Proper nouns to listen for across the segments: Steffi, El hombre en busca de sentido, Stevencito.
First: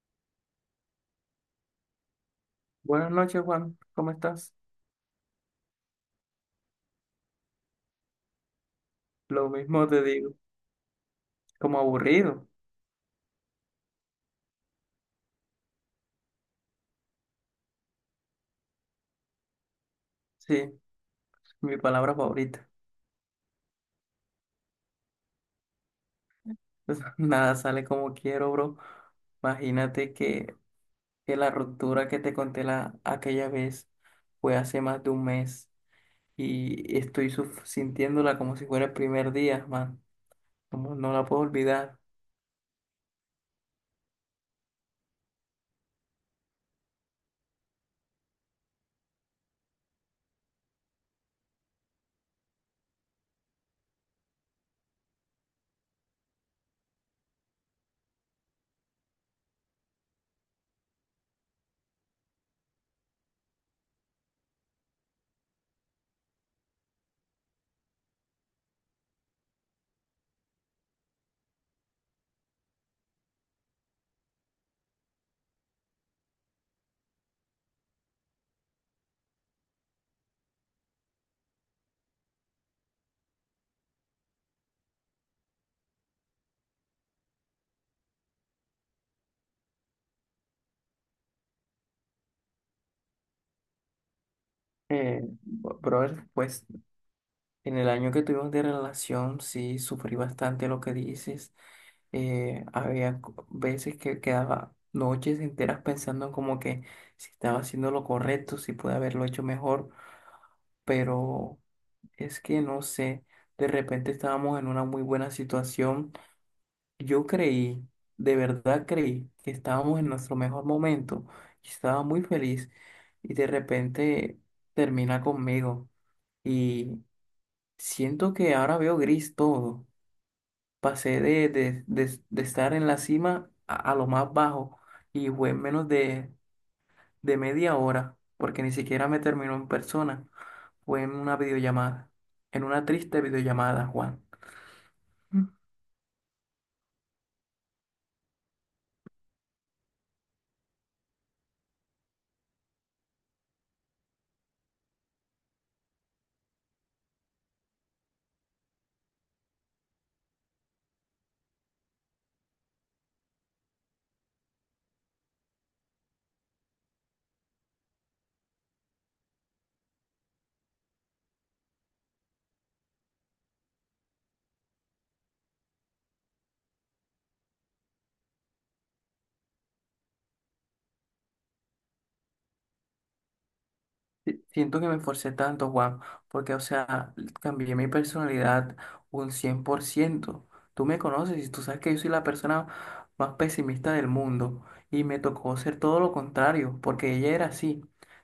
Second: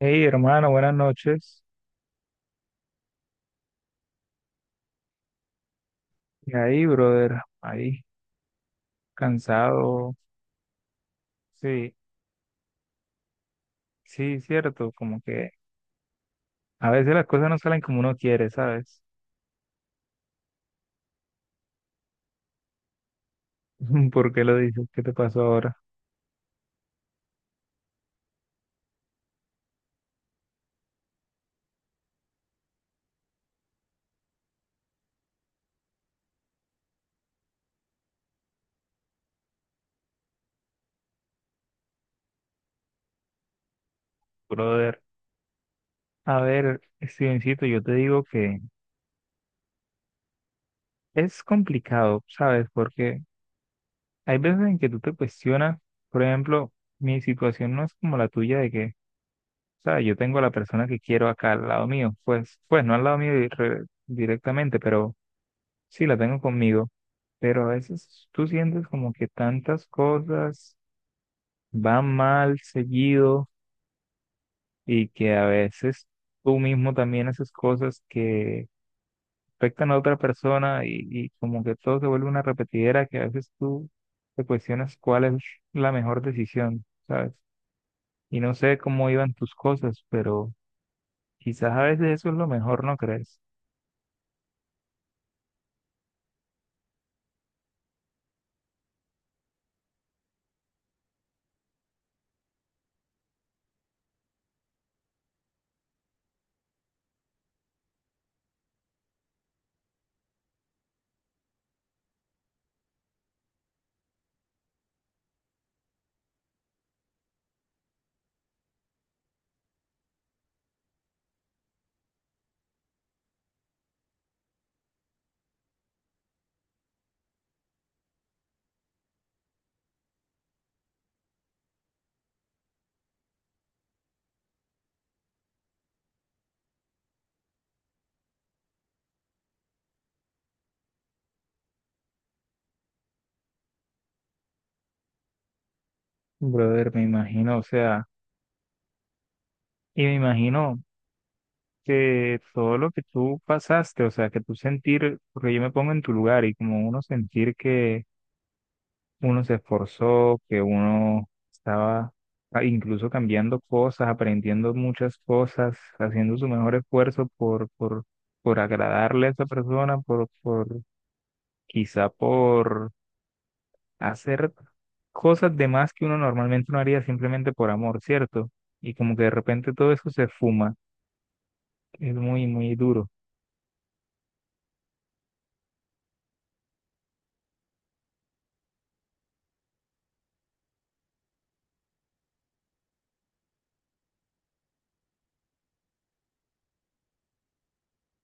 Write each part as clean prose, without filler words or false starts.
Hey, hermano, buenas noches. Buenas noches, Juan. ¿Cómo estás? Y ahí, brother, ahí, Lo mismo te cansado. digo. Como Sí, aburrido. sí, cierto, como que a veces las cosas no salen como uno quiere, ¿sabes? Sí, mi palabra favorita. ¿Por qué lo dices? ¿Qué te pasó ahora, Nada sale como quiero, bro. Imagínate que la ruptura que te conté aquella vez fue hace más de un mes y estoy sintiéndola como si fuera el primer día, man. Como no la puedo olvidar. brother? A ver, Stevencito, yo te digo que es complicado, ¿sabes? Porque hay veces en que tú te cuestionas, por ejemplo, mi situación no es como la tuya de que, o sea, yo tengo a la persona que quiero acá al lado mío, pues, pues no al lado mío directamente, pero sí, la tengo conmigo, pero a veces tú sientes como que tantas cosas van mal seguido y que a veces tú mismo también haces cosas que afectan a otra persona y como que todo se vuelve una repetidera que a veces tú te cuestionas cuál es la mejor decisión, ¿sabes? Y no sé cómo iban tus cosas, pero quizás a veces eso es lo mejor, ¿no crees? Bro, pues en el año que tuvimos de relación, sí, sufrí bastante lo que dices. Había veces que quedaba noches enteras pensando como que si estaba haciendo lo correcto, si pude haberlo hecho mejor, pero es que no sé, de repente estábamos en una muy buena situación. Yo creí, de verdad creí, que estábamos en nuestro mejor momento y estaba muy feliz y de repente termina conmigo y siento que ahora veo gris todo. Pasé de estar en la cima a lo más bajo, y fue en menos de media hora, porque ni siquiera me terminó en persona, fue en una videollamada, en una triste videollamada, Juan. Brother, me imagino, o sea, y me imagino que todo lo que tú pasaste, o sea, que tú sentir, porque yo me pongo en tu lugar y como uno sentir que uno se esforzó, que uno estaba incluso cambiando cosas, aprendiendo muchas cosas, haciendo su mejor esfuerzo por agradarle a esa persona, quizá por hacer cosas de más que uno normalmente no haría simplemente por amor, ¿cierto? Y como que de repente todo eso se fuma, es muy, muy duro. Siento que me esforcé tanto, Juan, porque, o sea, cambié mi personalidad un 100%. Tú me conoces y tú sabes que yo soy la persona más pesimista del mundo y me tocó ser todo lo contrario, porque ella era así.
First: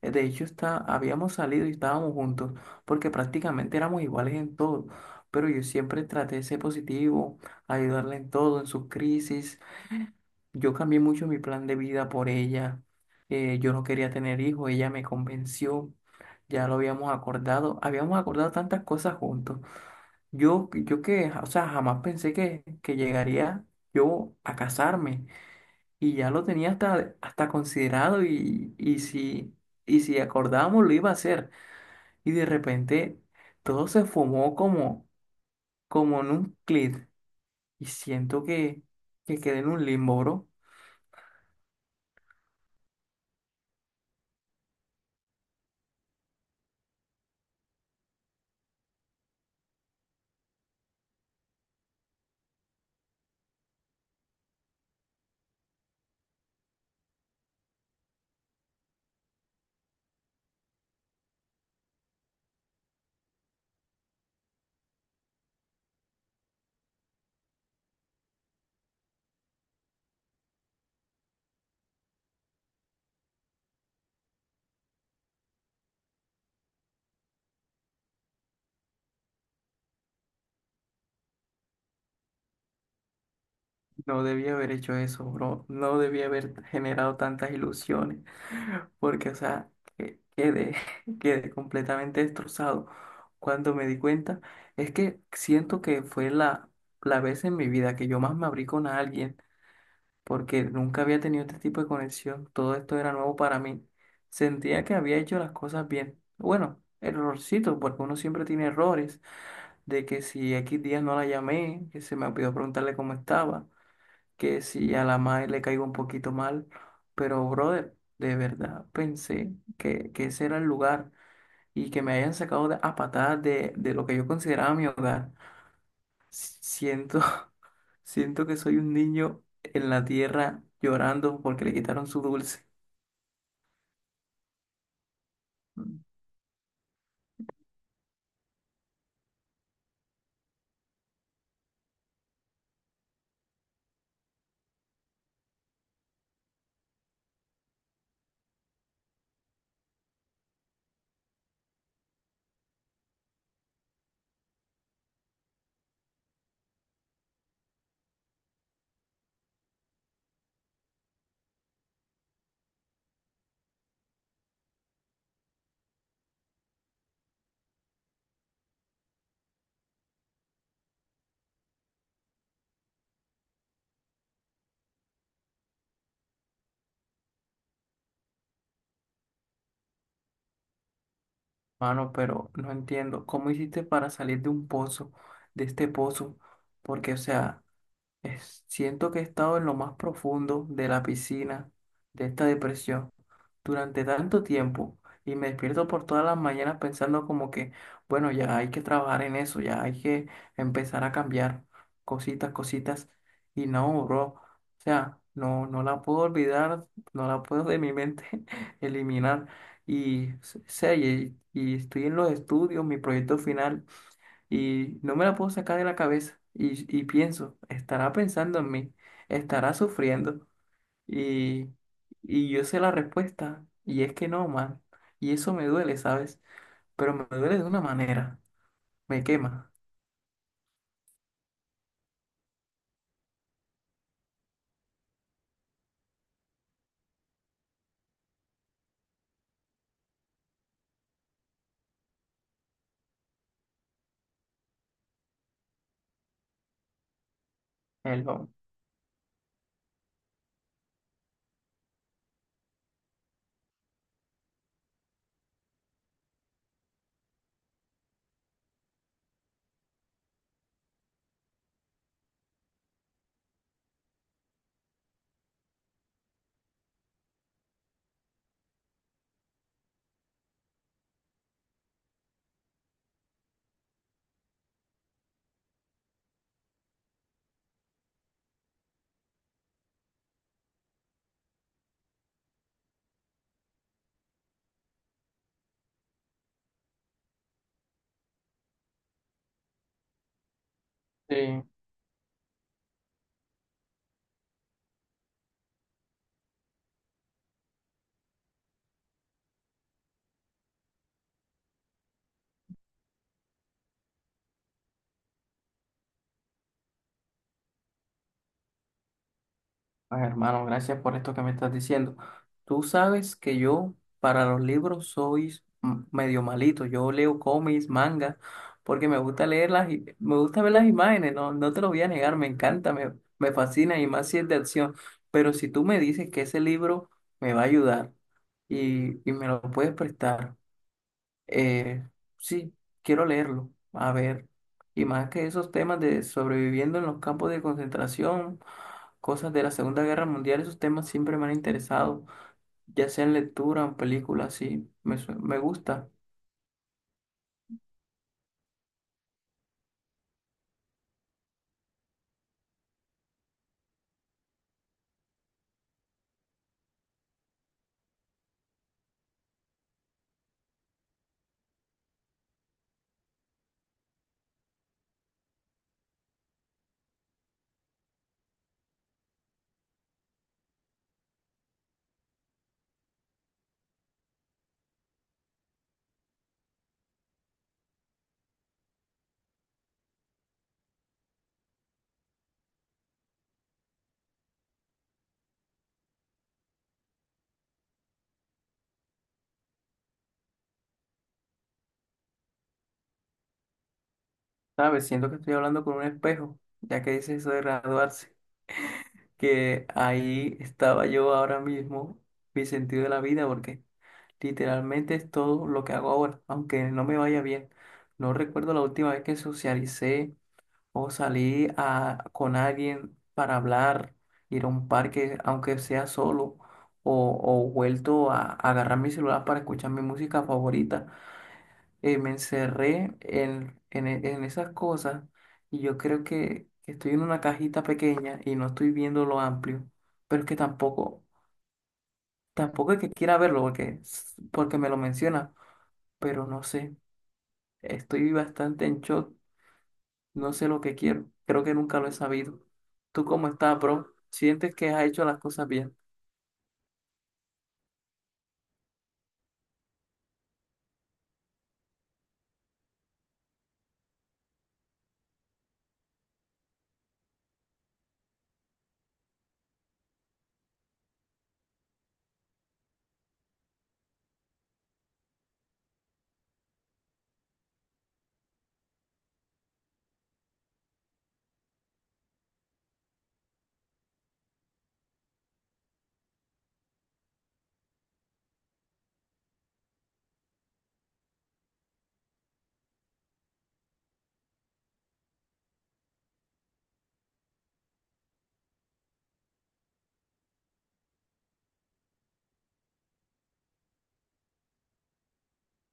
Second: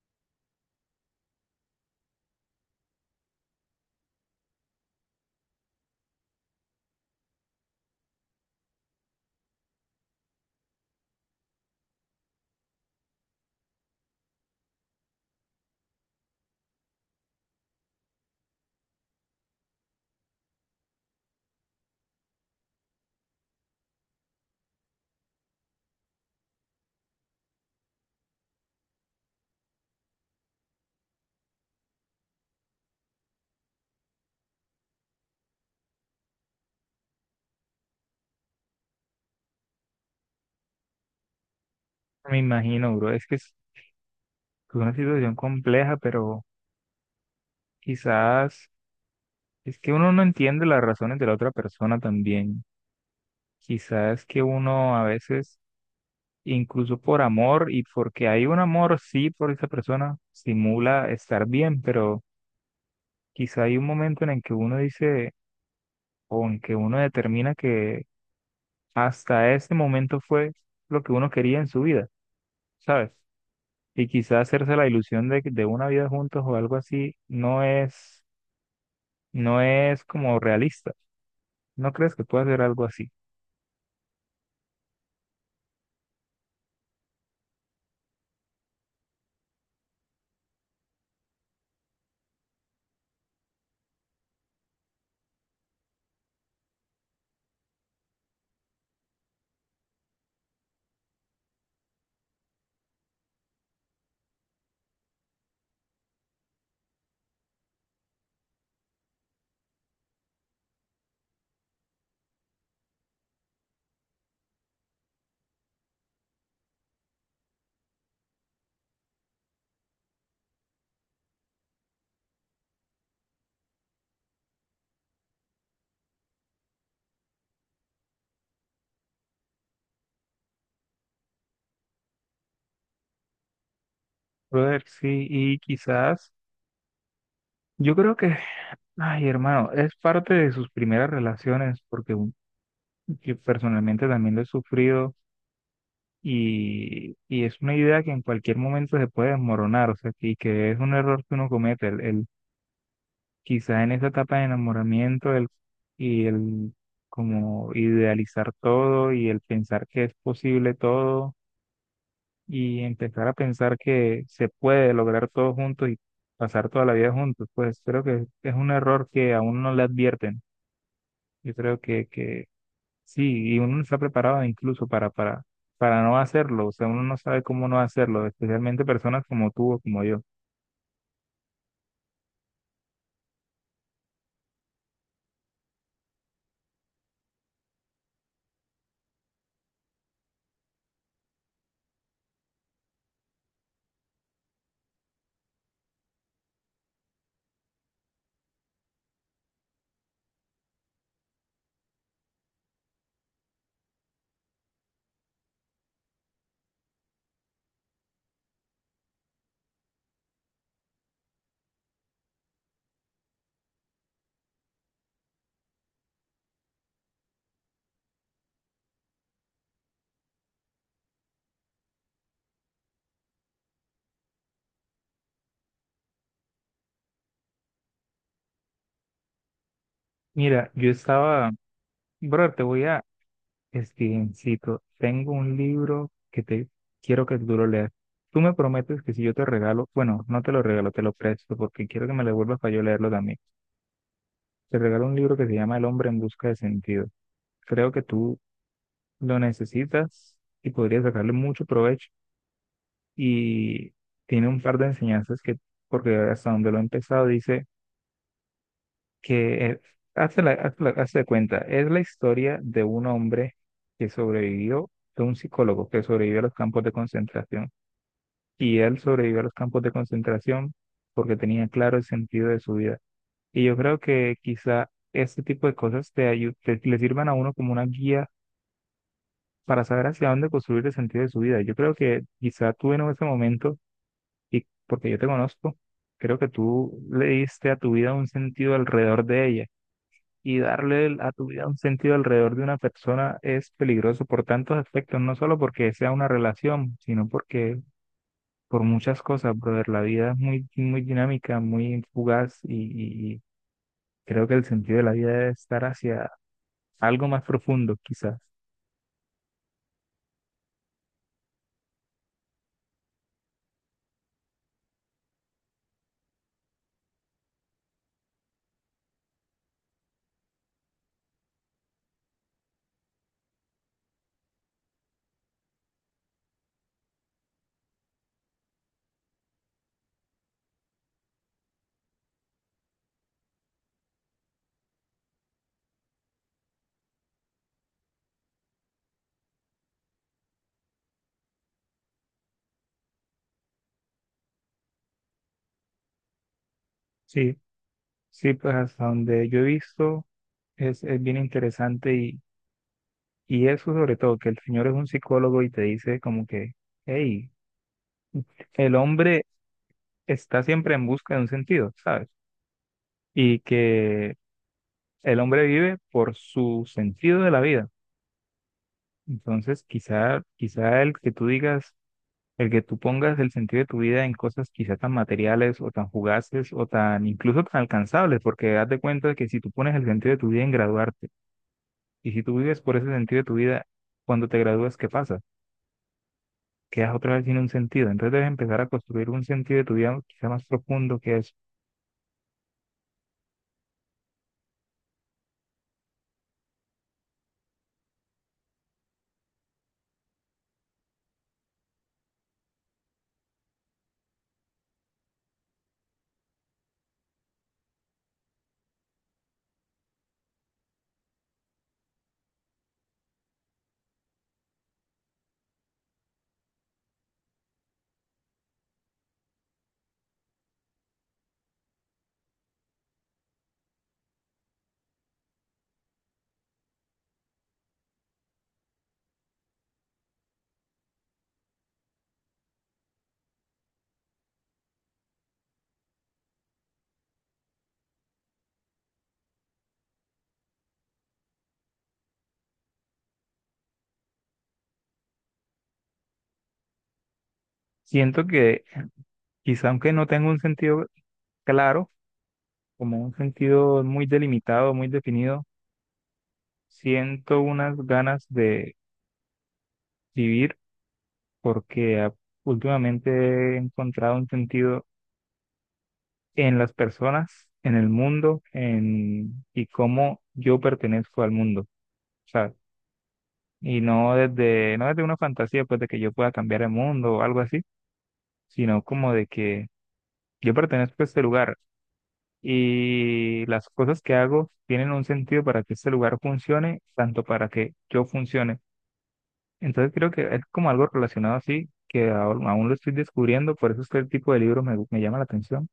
De hecho, habíamos salido y estábamos juntos, porque prácticamente éramos iguales en todo, pero yo siempre traté de ser positivo, ayudarla en todo, en sus crisis. Yo cambié mucho mi plan de vida por ella. Yo no quería tener hijos, ella me convenció. Ya lo habíamos acordado. Habíamos acordado tantas cosas juntos. Yo o sea, jamás pensé que llegaría yo a casarme. Y ya lo tenía hasta considerado, y si acordábamos lo iba a hacer. Y de repente todo se fumó como, como en un clic. Y siento que quedé en un limbo, bro. Me imagino, bro, es que es una situación compleja, pero quizás es que uno no entiende las razones de la otra persona también. Quizás que uno a veces, incluso por amor y porque hay un amor, sí, por esa persona, simula estar bien, pero quizá hay un momento en el que uno dice o en que uno determina que hasta ese momento fue lo que uno quería en su vida, ¿sabes? Y quizá hacerse la ilusión de una vida juntos o algo así no es, no es como realista. ¿No crees que pueda ser algo así? No debía haber hecho eso, bro. No debía haber generado tantas ilusiones, porque, o sea, quedé, quedé completamente destrozado. Cuando me di cuenta, es que siento que fue la vez en mi vida que yo más me abrí con alguien, porque nunca había tenido este tipo de conexión. Todo esto era nuevo para mí. Sentía que había hecho las cosas bien. Bueno, errorcito, porque uno siempre tiene errores, de que si X días no la llamé, que se me olvidó preguntarle cómo estaba, que si a la madre le caigo un poquito mal, pero brother, de verdad pensé que ese era el lugar, y que me hayan sacado a patadas de lo que yo consideraba mi hogar. Siento, siento que soy un niño en la tierra llorando porque le quitaron su dulce. Brother, sí, y Mm, quizás, yo creo que, ay, hermano, es parte de sus primeras relaciones, porque yo personalmente también lo he sufrido y es una idea que en cualquier momento se puede desmoronar, o sea, y que es un error que uno comete, quizás en esa etapa de enamoramiento el, y el como idealizar todo y el pensar que es posible todo y empezar a pensar que se puede lograr todo juntos y pasar toda la vida juntos, pues creo que es un error que a uno no le advierten. Yo creo que sí, y uno no está preparado incluso para no hacerlo, o sea, uno no sabe cómo no hacerlo, especialmente personas como tú o como yo. Mano, pero no entiendo, ¿cómo hiciste para salir de un pozo, de este pozo? Porque, o sea... Siento que he estado en lo más profundo de la piscina de esta depresión durante tanto tiempo y me despierto por todas las mañanas pensando como que, bueno, ya hay que trabajar en eso, ya hay que empezar a cambiar cositas, cositas. Y no, bro, o sea, no, no la puedo olvidar, no la puedo de mi mente eliminar. Y, sé, y estoy en los estudios, mi proyecto final, y no me la puedo sacar de la cabeza. Y pienso, estará pensando en mí, estará sufriendo y, y yo sé la respuesta y es que no, man. Y eso me duele, ¿sabes? Pero me duele de una manera, me quema Mira, yo estaba, bro, te voy a, Stevencito, tengo un libro que te quiero que tú lo leas. Tú me prometes que si yo te regalo, bueno, no te lo regalo, te lo presto porque quiero que me lo devuelvas para yo leerlo también. Te regalo un libro que se llama El hombre en busca de sentido. Creo que el tú don. lo necesitas y podrías sacarle mucho provecho. Y tiene un par de enseñanzas que, porque hasta donde lo he empezado, dice que, hazte de cuenta, es la historia de un hombre que sobrevivió, de un psicólogo que sobrevivió a los campos de concentración. Y él sobrevivió a los campos de concentración porque tenía claro el sentido de su vida. Y yo creo que quizá este tipo de cosas le sirvan a uno como una guía para saber hacia dónde construir el sentido de su vida. Yo creo que quizá tú en ese momento, y porque yo te conozco, creo que tú le diste a tu vida un sentido alrededor de ella. Y darle a tu vida un sentido alrededor de una persona es peligroso por tantos aspectos, no solo porque sea una relación, sino porque por muchas cosas, brother. La vida es muy, muy dinámica, muy fugaz y creo que el sentido de la vida debe estar hacia algo más profundo, quizás. Ay, hermano, gracias por esto que me estás diciendo. Tú sabes que yo para los libros soy medio malito. Yo leo cómics, mangas, porque me gusta leer me gusta ver las imágenes, no, no te lo voy a negar, me encanta, me fascina, y más si es de acción. Pero si tú me dices que ese libro me va a ayudar y me lo puedes prestar. Eh, sí, quiero leerlo. A ver. Y más que esos temas de sobreviviendo en los campos de concentración, cosas de la Segunda Guerra Mundial, esos temas siempre me han interesado, ya sea en lectura o en película, sí, me, me gusta. Sí, sí, pues hasta donde yo he visto es bien interesante y eso sobre todo, que el señor es un psicólogo y te dice como que, hey, el hombre está siempre en busca de un sentido, ¿sabes? Y que el hombre vive por su sentido de la vida. Entonces, quizá el que tú digas, el que tú pongas el sentido de tu vida en cosas quizá tan materiales o tan fugaces o tan incluso tan alcanzables, porque haz de cuenta de que si tú pones el sentido de tu vida en graduarte y si tú vives por ese sentido de tu vida, cuando te gradúas, ¿qué pasa? Quedas otra vez sin un sentido. Entonces debes empezar a construir un sentido de tu vida quizá más profundo que eso. ¿Sabes? Siento que estoy hablando con un espejo, ya que dices eso de graduarse, que ahí estaba yo ahora mismo, mi sentido de la vida, porque literalmente es todo lo que hago ahora, aunque no me vaya bien. No recuerdo la última vez que socialicé, o salir con alguien para hablar, ir a un parque, aunque sea solo, o vuelto a agarrar mi celular para escuchar mi música favorita. Me encerré en esas cosas, y yo creo que, estoy en una cajita pequeña y no estoy viendo lo amplio, pero es que tampoco, tampoco es que quiera verlo porque, porque me lo menciona, pero no sé, estoy bastante en shock. No sé lo que quiero. Creo que nunca lo he sabido. ¿Tú cómo estás, bro? ¿Sientes que has hecho las cosas bien? Siento que quizá aunque no tenga un sentido claro, como un sentido muy delimitado, muy definido, siento unas ganas de vivir porque últimamente he encontrado un sentido en las personas, en el mundo, en y cómo yo pertenezco al mundo, ¿sabes? Y no desde una fantasía pues de que yo pueda cambiar el mundo o algo así, sino como de que yo pertenezco a este lugar y las cosas que hago tienen un sentido para que este lugar funcione, tanto para que yo funcione. Entonces creo que es como algo relacionado así, que aún lo estoy descubriendo, por eso es que el tipo de libro me llama la atención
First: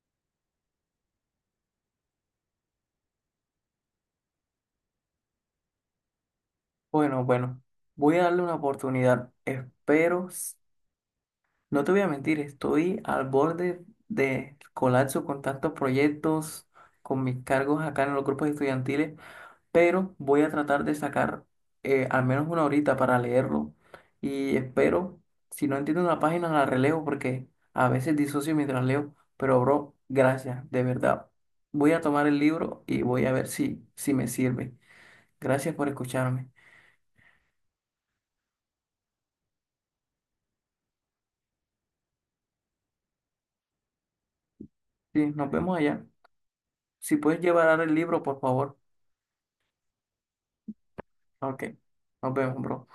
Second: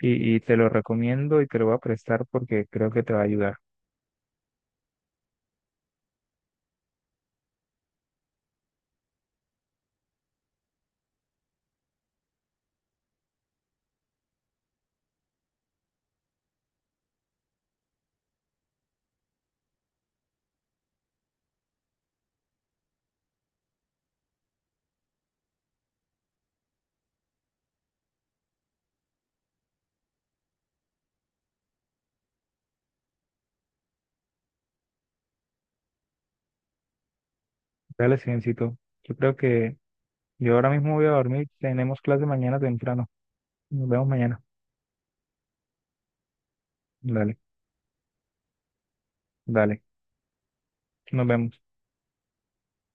y te lo recomiendo y te lo voy a prestar porque creo que te va a ayudar. Bueno, bueno, voy a darle una oportunidad. Espero, no te voy a mentir, estoy al borde de colapso con tantos proyectos, con mis cargos acá en los grupos estudiantiles. Pero voy a tratar de sacar al menos una horita para leerlo, y espero, si no entiendo una página, la releo porque a veces disocio mientras leo, pero bro, gracias, de verdad. Voy a tomar el libro y voy a ver si me sirve. Gracias por escucharme. Dale, Silencito. Yo creo que yo ahora mismo voy a dormir, tenemos clase mañana temprano. Nos vemos mañana. Sí, nos vemos allá. Si Dale, puedes llevar el libro, por favor. dale, nos vemos. OK, nos vemos, bro.